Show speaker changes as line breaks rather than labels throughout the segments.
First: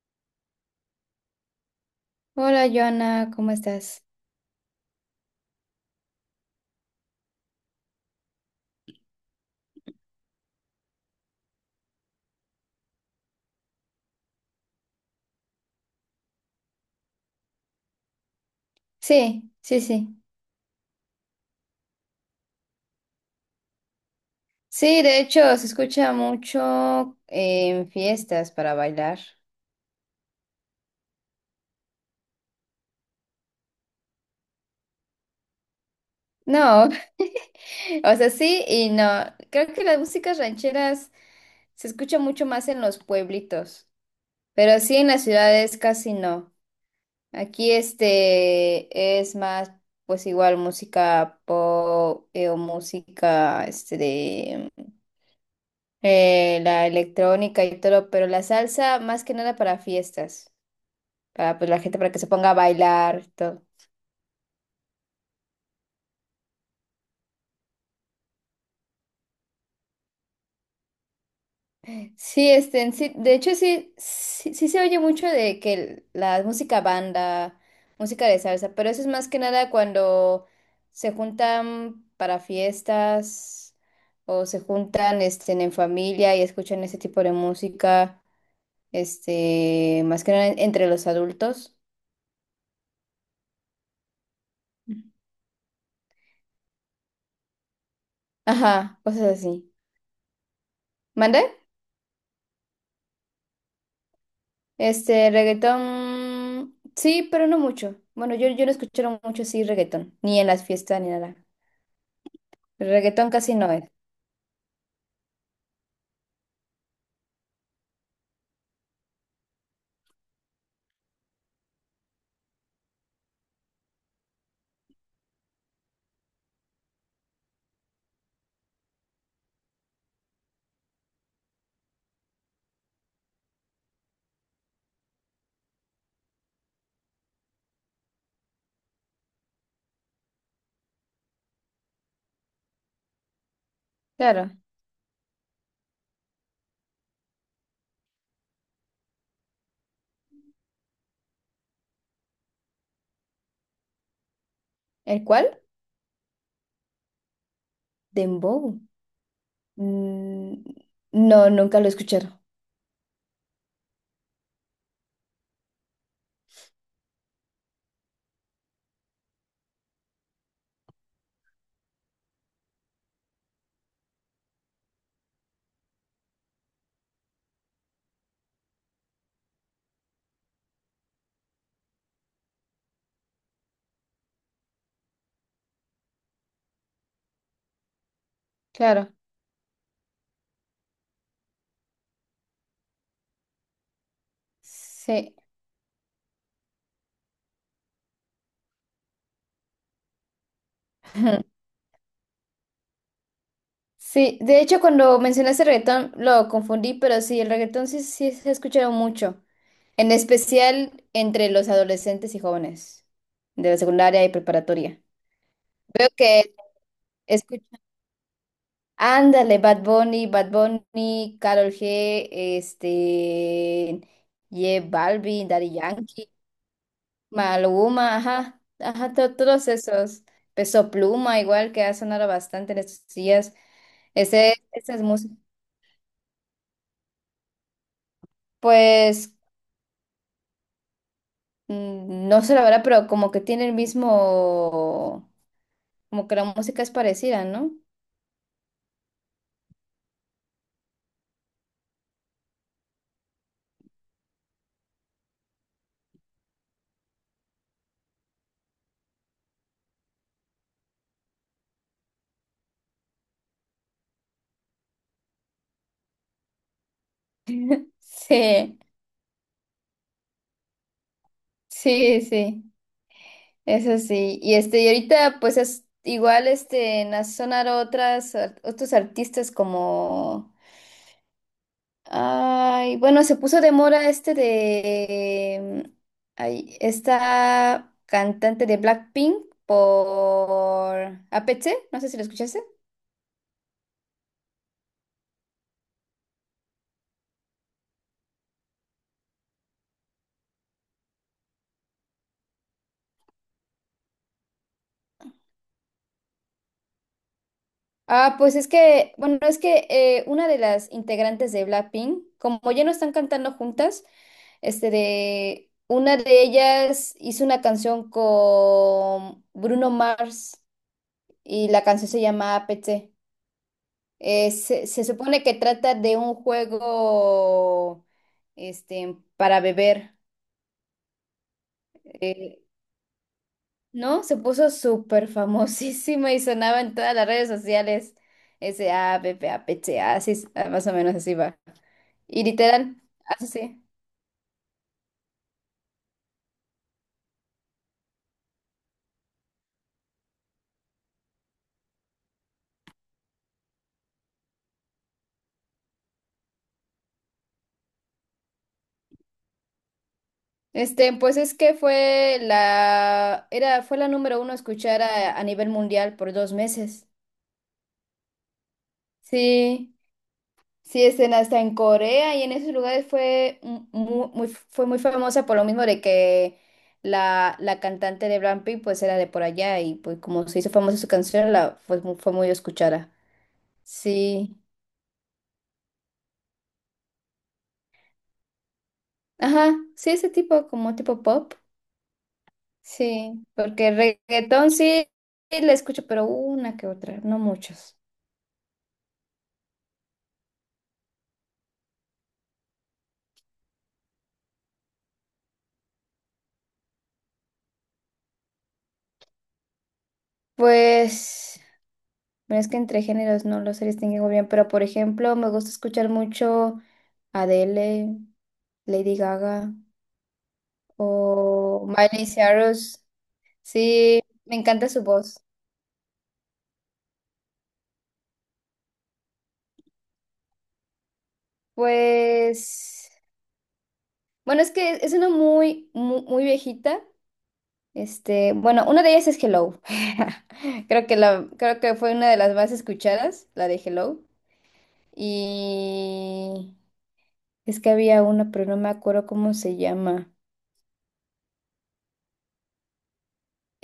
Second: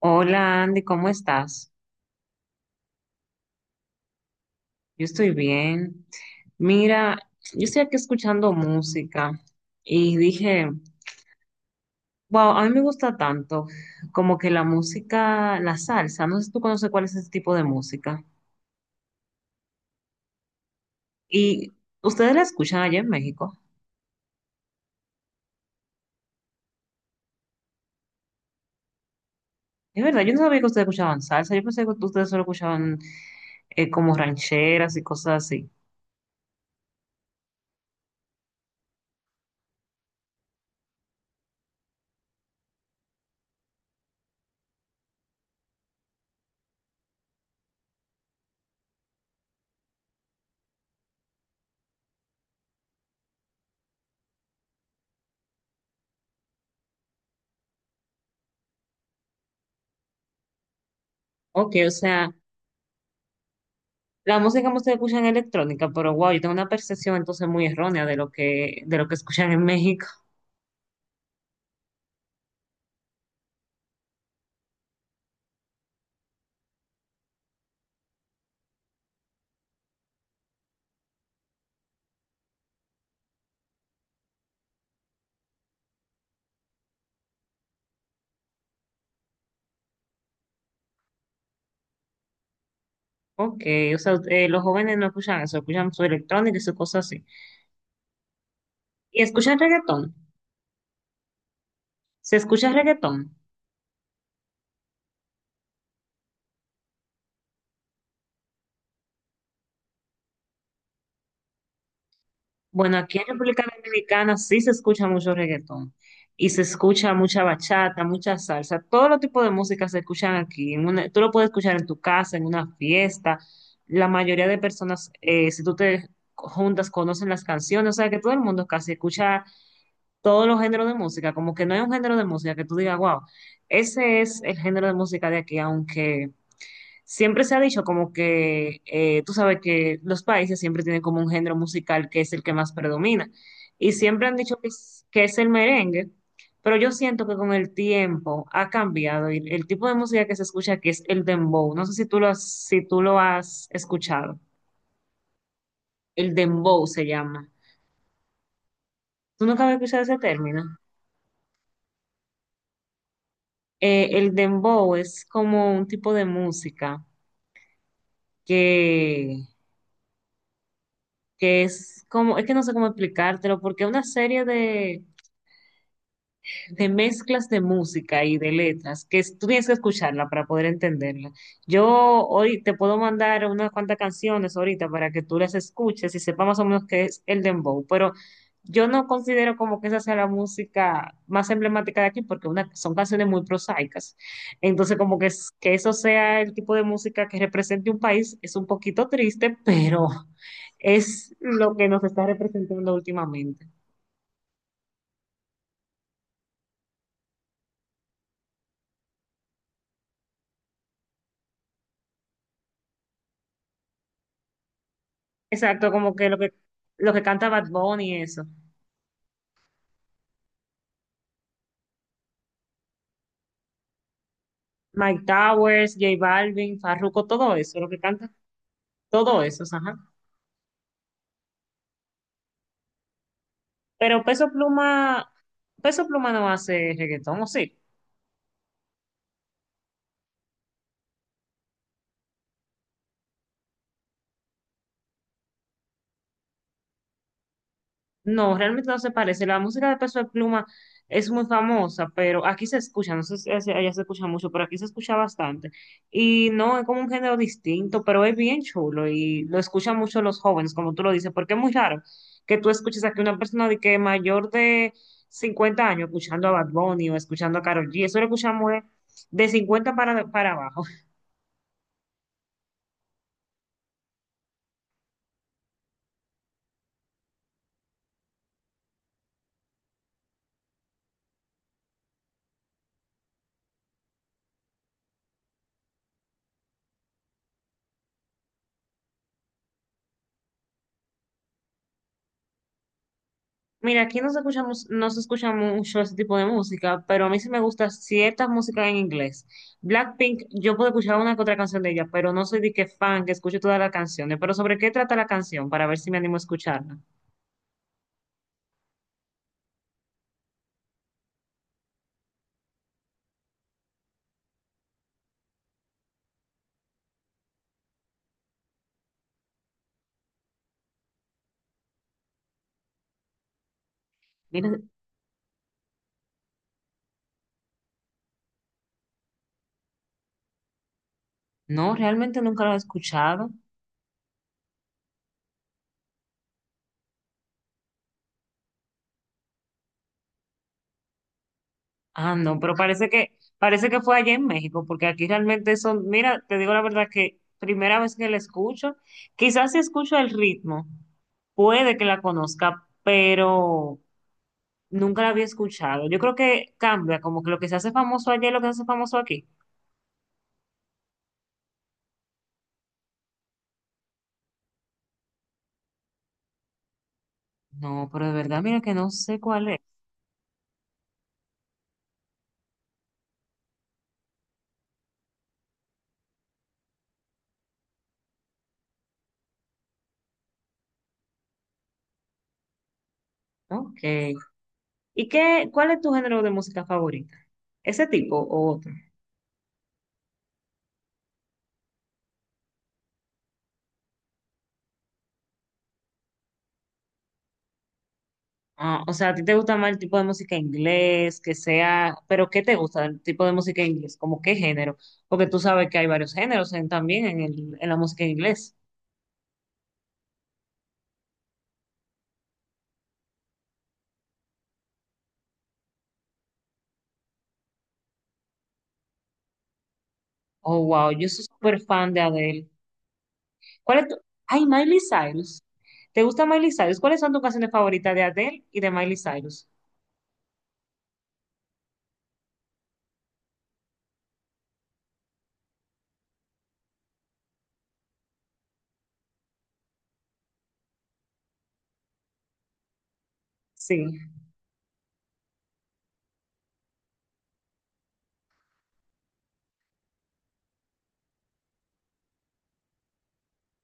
Hola, Andy, ¿cómo estás?
Hola, Joana, ¿cómo estás?
Yo estoy bien. Mira, yo estoy aquí escuchando música y dije, wow, a mí me gusta tanto como que la música, la salsa, no sé si tú conoces cuál es ese tipo de música.
Sí, sí, sí.
Y ustedes la escuchan allá en México.
Sí, de hecho, se escucha mucho en fiestas para bailar.
Es verdad, yo no sabía que ustedes escuchaban salsa, yo pensé que ustedes solo escuchaban como rancheras y cosas así.
No, o sea, sí y no. Creo que las músicas rancheras se escucha mucho más en los pueblitos, pero sí en las ciudades casi no. Aquí este es más, pues igual música pop o música este de la electrónica y todo, pero la salsa más que nada para fiestas, para pues
Ok,
la
o
gente para que se
sea,
ponga a bailar y todo.
la música que ustedes escuchan es electrónica, pero wow, yo tengo una percepción entonces muy errónea de de lo que escuchan en México.
Sí, este, en sí, de hecho sí se oye mucho de que la música banda, música de salsa, pero eso es más que nada cuando se juntan para fiestas o se juntan este, en familia y escuchan ese tipo de música, este, más que nada entre los adultos.
Ok, o sea, los jóvenes no escuchan eso, escuchan su electrónica y sus cosas así.
Ajá,
¿Y
cosas
escuchan
así.
reggaetón?
¿Mande?
¿Se escucha reggaetón?
Este, reggaetón, sí, pero no mucho. Bueno, yo no escucho mucho así reggaetón, ni en las fiestas ni nada.
Bueno, aquí en
Reggaetón casi
República
no es.
Dominicana sí se escucha mucho reggaetón y se escucha mucha bachata, mucha salsa, todo los tipos de música se escuchan aquí. En una- tú lo puedes escuchar en tu casa, en una fiesta. La mayoría de personas, si tú te juntas, conocen las canciones, o sea que todo el mundo casi escucha todos los géneros de música, como que no hay un género de música que tú digas, wow, ese es el género de música de aquí, aunque siempre se ha dicho como que, tú sabes que los países siempre tienen como un género musical que es el que más predomina. Y siempre han
Claro.
dicho que es el merengue, pero yo siento que con el tiempo ha cambiado y el tipo de música que se escucha aquí es el dembow. No sé si si tú lo has escuchado.
¿El cuál?
El dembow se llama.
Dembow.
¿Tú nunca habías escuchado ese término?
Mm, no, nunca lo escucharon.
El dembow es como un tipo de música que, que es como, es que no sé cómo explicártelo, porque es una serie de mezclas de música y de letras, que es- tú tienes que escucharla para poder entenderla. Yo hoy te puedo mandar unas cuantas canciones ahorita para que tú las escuches y sepas más o menos qué es el dembow, pero yo no
Claro.
considero como que esa sea la música más emblemática de aquí porque una, son canciones muy prosaicas. Entonces, como que,
Sí.
es- que eso sea el tipo de música que represente un país es un poquito triste, pero es lo que nos está representando últimamente.
Sí, de hecho cuando mencionaste reggaetón lo confundí, pero sí, el reggaetón sí, sí se ha escuchado mucho, en especial entre los adolescentes y jóvenes de la secundaria y preparatoria.
Exacto,
Veo
como que
que
lo que canta
escuchan
Bad Bunny y eso.
Ándale, Bad Bunny, Karol G, este, J
Mike
Balvin, Daddy
Towers, J
Yankee,
Balvin, Farruko, todo eso, lo que
Maluma,
canta,
ajá, ajá,
todo eso,
todos
ajá.
esos. Peso Pluma, igual que ha sonado bastante en estos días.
Pero Peso
Ese,
Pluma,
esa es música.
Peso Pluma no hace reggaetón, ¿o sí?
Pues, mm, no sé la verdad, pero como que tiene el mismo, como que la música es parecida, ¿no?
No, realmente no se parece. La música de Peso de Pluma es muy famosa, pero aquí se escucha, no sé si hacia allá se escucha mucho, pero aquí se escucha bastante. Y no, es como un género distinto, pero es bien chulo y lo escuchan mucho los jóvenes, como tú lo dices, porque es muy raro que tú escuches aquí una persona de que mayor de 50 años escuchando a Bad Bunny o escuchando a Karol G. Eso lo escuchamos
Sí,
de 50 para abajo.
sí, sí. Eso sí, y este, y ahorita pues es igual este en sonar otros artistas como ay, bueno, se puso de moda este de mm, ay, esta cantante de Blackpink por a APT, no sé si lo escuchaste.
Mira, aquí no se escuchamos, no se escucha mucho ese tipo de música, pero a mí sí me gusta cierta música en inglés. Blackpink, yo puedo escuchar una que otra canción de ella, pero no soy de que fan que escuche todas las canciones. Pero ¿sobre qué trata la canción? Para ver si me animo a escucharla.
Ah, pues es que, bueno, es que una de las integrantes de Blackpink, como ya no están cantando juntas, este de una de ellas hizo una canción con Bruno Mars y la canción se llama APT.
Mira,
Se supone que trata de un juego este, para beber,
no, realmente
eh,
nunca la he escuchado.
¿no? Se puso súper famosísima y sonaba en todas las redes sociales. Ese APP, APT, así, es, ah, más o menos así va.
Ah,
Y
no, pero
literal,
parece
así sí.
parece que fue allá en México, porque aquí realmente son, mira, te digo la verdad que primera vez que la escucho, quizás si escucho el ritmo, puede que la conozca, pero nunca la había escuchado. Yo creo que cambia, como que lo que se hace famoso allá es lo que se hace famoso aquí.
Este, pues es que fue la, era, fue la número uno a escuchar a nivel mundial por dos meses.
No, pero de verdad, mira que no sé cuál es.
Sí, sí, este, hasta en Corea y en esos lugares fue muy, fue muy famosa por lo mismo de que la cantante de Blackpink pues era de por allá y pues como se hizo famosa su canción, la, fue, fue muy escuchada.
Ok.
Sí,
¿Y qué, cuál es tu género de música favorita? ¿Ese tipo o otro?
ajá, sí, ese tipo, como tipo pop. Sí, porque reggaetón sí, le escucho, pero una que otra, no muchos.
Ah, o sea, ¿a ti te gusta más el tipo de música inglés, que sea, pero qué te gusta el tipo de música inglés? ¿Como qué género? Porque tú sabes que hay varios géneros en- también en, el- en la música en inglés.
Pues, bueno, es que entre géneros no los distinguen muy bien, pero por ejemplo, me gusta escuchar mucho Adele, Lady Gaga
Oh, wow, yo soy súper
o
fan de
Miley
Adele.
Cyrus.
¿Cuál es tu...
Sí, me
Ay,
encanta
Miley
su voz.
Cyrus. ¿Te gusta Miley Cyrus? ¿Cuáles son tus canciones favoritas de Adele y de Miley Cyrus?
Pues, bueno, es que es una muy viejita. Este, bueno, una de ellas es Hello. Creo que la, creo que fue una de las más escuchadas, la de
Sí.
Hello. Y es que había una, pero no me acuerdo cómo se llama.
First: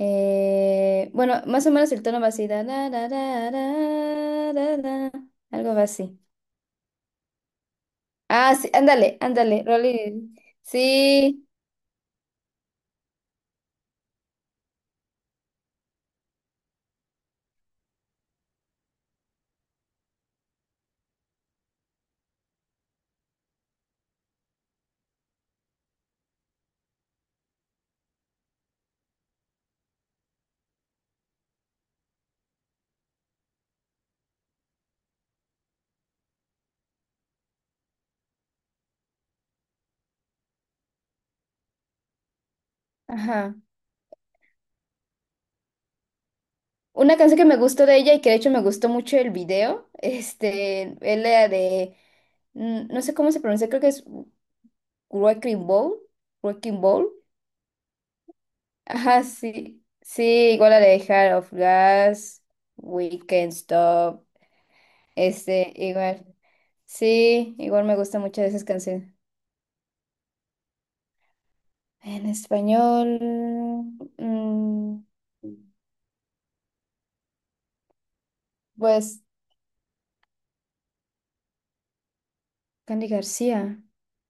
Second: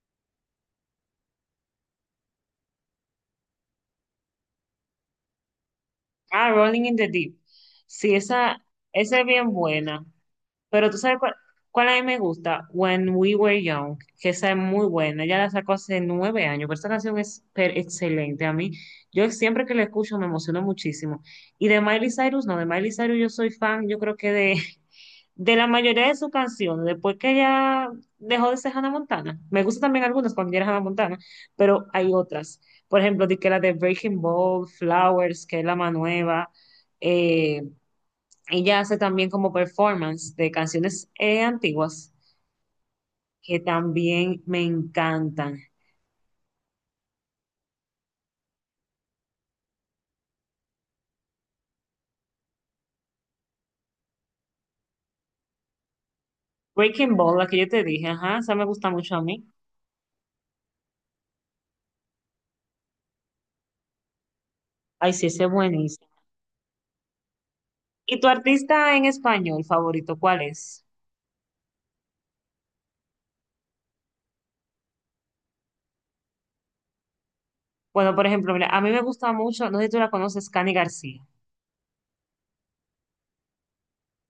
Bueno, más o menos el tono va así. Da, da, da, da, da, da, da, algo va así.
Ah, Rolling in the Deep. Sí,
Ah,
esa,
sí,
esa es bien
ándale,
buena.
Rolly.
Pero tú sabes
Sí,
cuál a mí me gusta, When We Were Young, que esa es muy buena. Ella la sacó hace 9 años, pero esta canción es per- excelente. A mí, yo siempre que la escucho me emociono muchísimo. Y de Miley Cyrus, no, de Miley Cyrus yo soy fan, yo creo que de la mayoría de sus canciones, después que ella dejó de ser Hannah Montana, me gustan también algunas cuando ella era Hannah Montana, pero hay otras. Por ejemplo, di que la de Breaking Ball, Flowers, que es la más nueva. eh, Ella hace también como performance de canciones antiguas
ajá.
que también me encantan.
Una canción que me gustó de ella y que de hecho me gustó mucho el video, este, es la de, mm, no sé cómo se pronuncia, creo que es Wrecking Ball, Wrecking Ball.
Breaking Ball, la que yo te dije, ajá, esa me gusta mucho a
Ajá,
mí.
sí. Sí, igual a la de Heart of Glass, We Can't Stop,
Ay, sí, ese es
este,
buenísimo.
igual. Sí, igual me
¿Y
gusta
tu
mucho de esas
artista en
canciones.
español favorito, cuál es?
En español, mm,
Bueno, por ejemplo, mira, a mí me
pues,
gusta mucho, no sé si tú la conoces, Cani García.
Candy García.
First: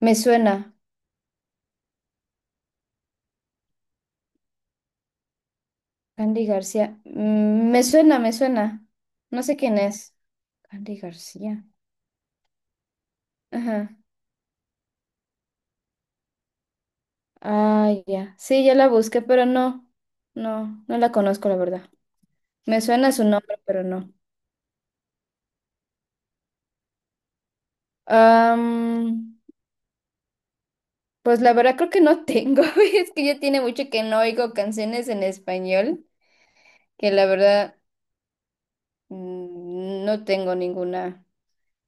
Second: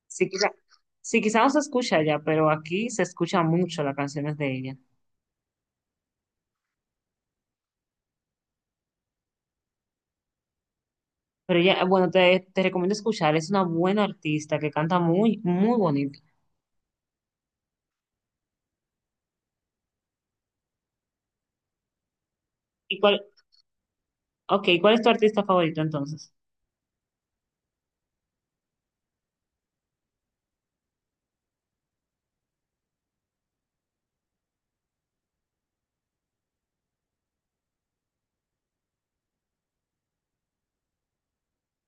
Me
Sí, quizá,
suena,
sí, quizá no se escucha ya, pero aquí se escucha mucho las canciones de ella.
Candy García. Mm, me suena. No sé quién es. Candy
Pero
García.
ella, bueno, te recomiendo escuchar, es una
Ajá.
buena artista que canta muy, muy bonito.
Ah, ya. Sí, ya la busqué, pero no la conozco, la verdad. Me
¿Y
suena
cuál,
su nombre, pero no.
okay cuál es tu artista favorito entonces?
Am, pues la verdad creo que no tengo, es que ya tiene mucho que no oigo canciones en español, que la verdad mm, no tengo ninguna.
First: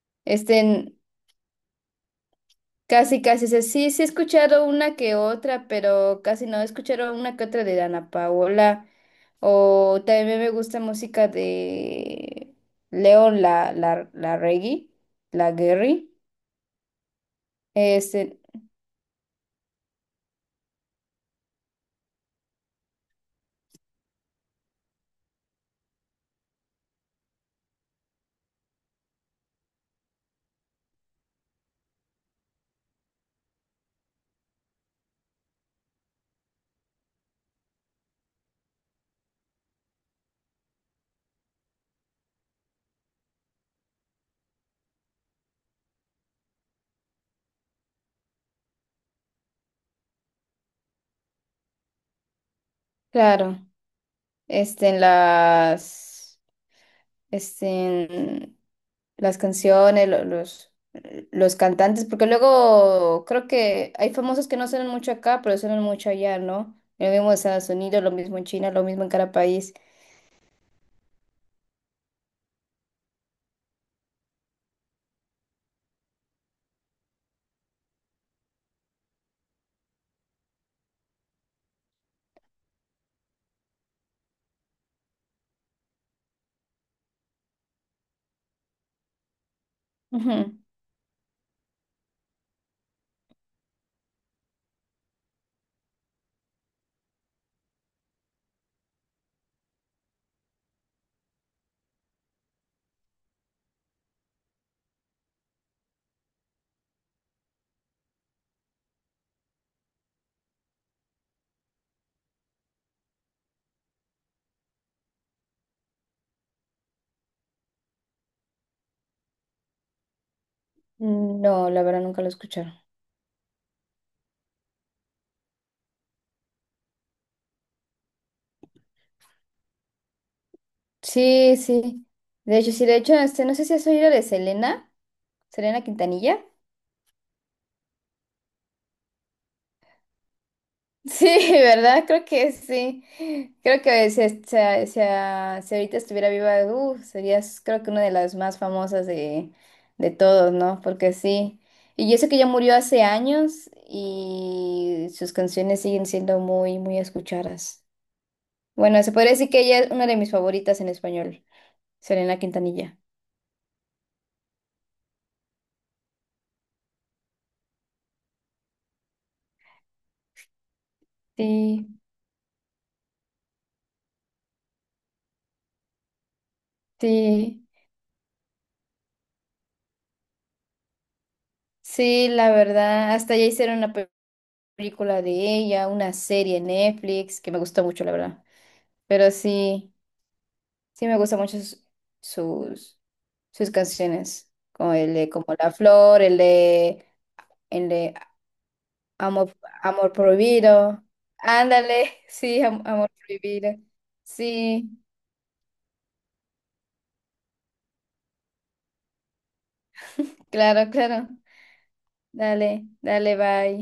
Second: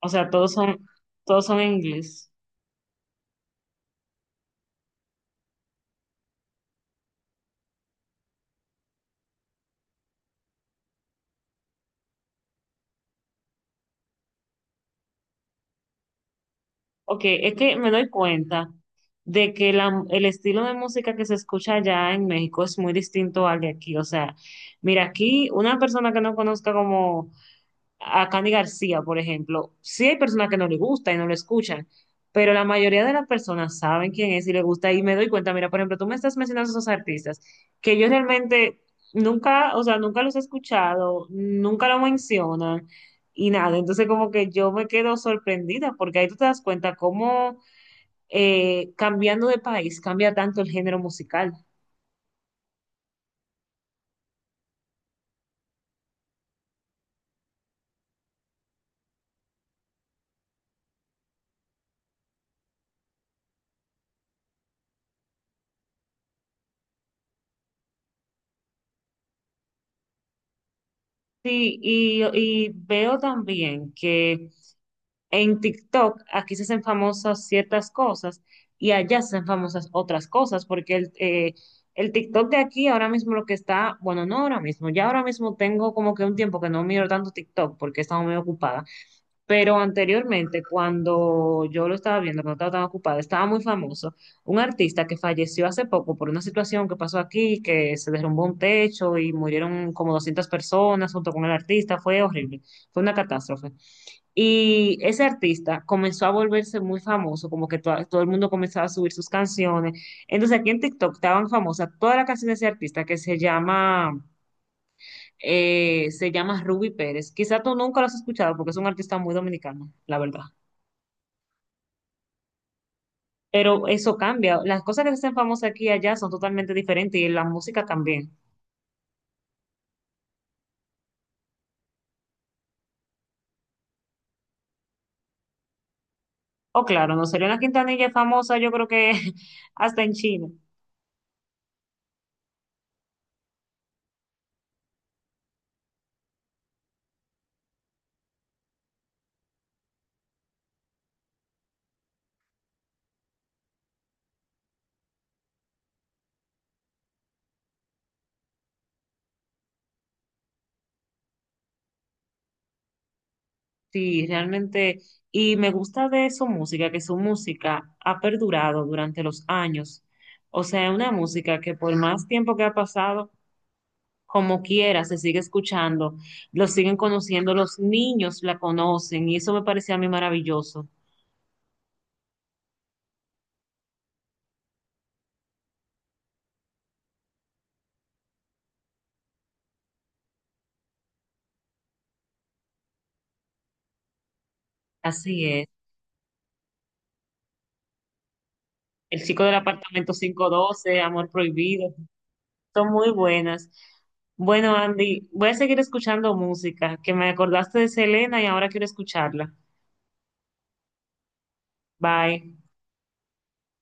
O sea,
Este, en-
todos son en inglés.
casi, casi, sé, sí he escuchado una que otra, pero casi no he escuchado una que otra de Dana Paola, o también me gusta música de León, la Reggae, la Guerri,
Ok, es que me doy
este,
cuenta de que el estilo de música que se escucha allá en México es muy distinto al de aquí. O sea, mira, aquí una persona que no conozca como a Candy García, por ejemplo, sí hay personas que no le gusta y no lo escuchan, pero la mayoría de las personas saben quién es y le gusta y me doy cuenta, mira, por ejemplo, tú me estás mencionando esos artistas que yo realmente nunca, o sea, nunca los he escuchado, nunca lo mencionan y nada, entonces como que yo me quedo sorprendida porque ahí tú te das cuenta cómo cambiando de país cambia tanto el género musical.
claro, este, en las... Este, las canciones, los cantantes, porque luego creo que hay famosos que no suenan mucho acá, pero suenan mucho allá, ¿no? Lo mismo en Estados Unidos, lo mismo en China, lo mismo en cada país.
Sí, y veo también que en TikTok, aquí se hacen famosas ciertas cosas y allá se hacen famosas otras cosas, porque el TikTok de aquí ahora mismo lo que está, bueno, no ahora mismo, ya ahora mismo tengo como que un tiempo que no miro tanto TikTok porque he estado muy ocupada, pero
Ujú.
anteriormente cuando yo lo estaba viendo, cuando estaba tan ocupada, estaba muy famoso un artista que falleció hace poco por una situación que pasó aquí, que se derrumbó un techo y murieron como 200 personas junto con el artista, fue horrible, fue una catástrofe. Y ese artista comenzó a volverse muy famoso, como que to- todo el mundo comenzaba a subir sus canciones. Entonces aquí en TikTok estaban famosas todas las canciones de ese artista se llama Ruby Pérez. Quizá tú nunca lo has escuchado porque es un artista muy dominicano, la verdad.
No, la verdad nunca lo escucharon.
Pero eso cambia. Las cosas que se hacen famosas aquí y allá son totalmente diferentes y la música también.
Sí, sí. De hecho, sí, de hecho, este, no sé si has oído de Selena Quintanilla.
Oh, claro, no sería una Quintanilla es famosa, yo creo que hasta en China.
Sí, ¿verdad? Creo que sí. Creo que si, si, si ahorita estuviera viva, serías creo que una de las más famosas de todos, ¿no? Porque sí. Y yo sé que ya murió hace años y sus canciones siguen siendo muy escuchadas. Bueno, se podría decir que ella es una de mis favoritas en español, Selena Quintanilla.
Sí, realmente, y me gusta de su música, que su música ha perdurado durante los años. O sea, es una música que
Sí,
por más tiempo que ha pasado, como quiera, se sigue escuchando, lo siguen conociendo,
sí,
los niños la conocen, y eso me parecía a mí maravilloso.
sí, la verdad. Hasta ya hicieron una película de ella, una serie en Netflix que me gustó mucho, la verdad. Pero sí, sí me gustan mucho sus, sus canciones, como el de
Así
Como
es.
la Flor, el de
El chico del
Amor,
apartamento
Amor
512,
Prohibido.
Amor Prohibido,
Ándale, sí,
son
Amor
muy buenas.
Prohibido.
Bueno,
Sí,
Andy, voy a seguir escuchando música, que me acordaste de Selena y ahora quiero escucharla.
claro, claro.
Bye.
Dale, dale, bye.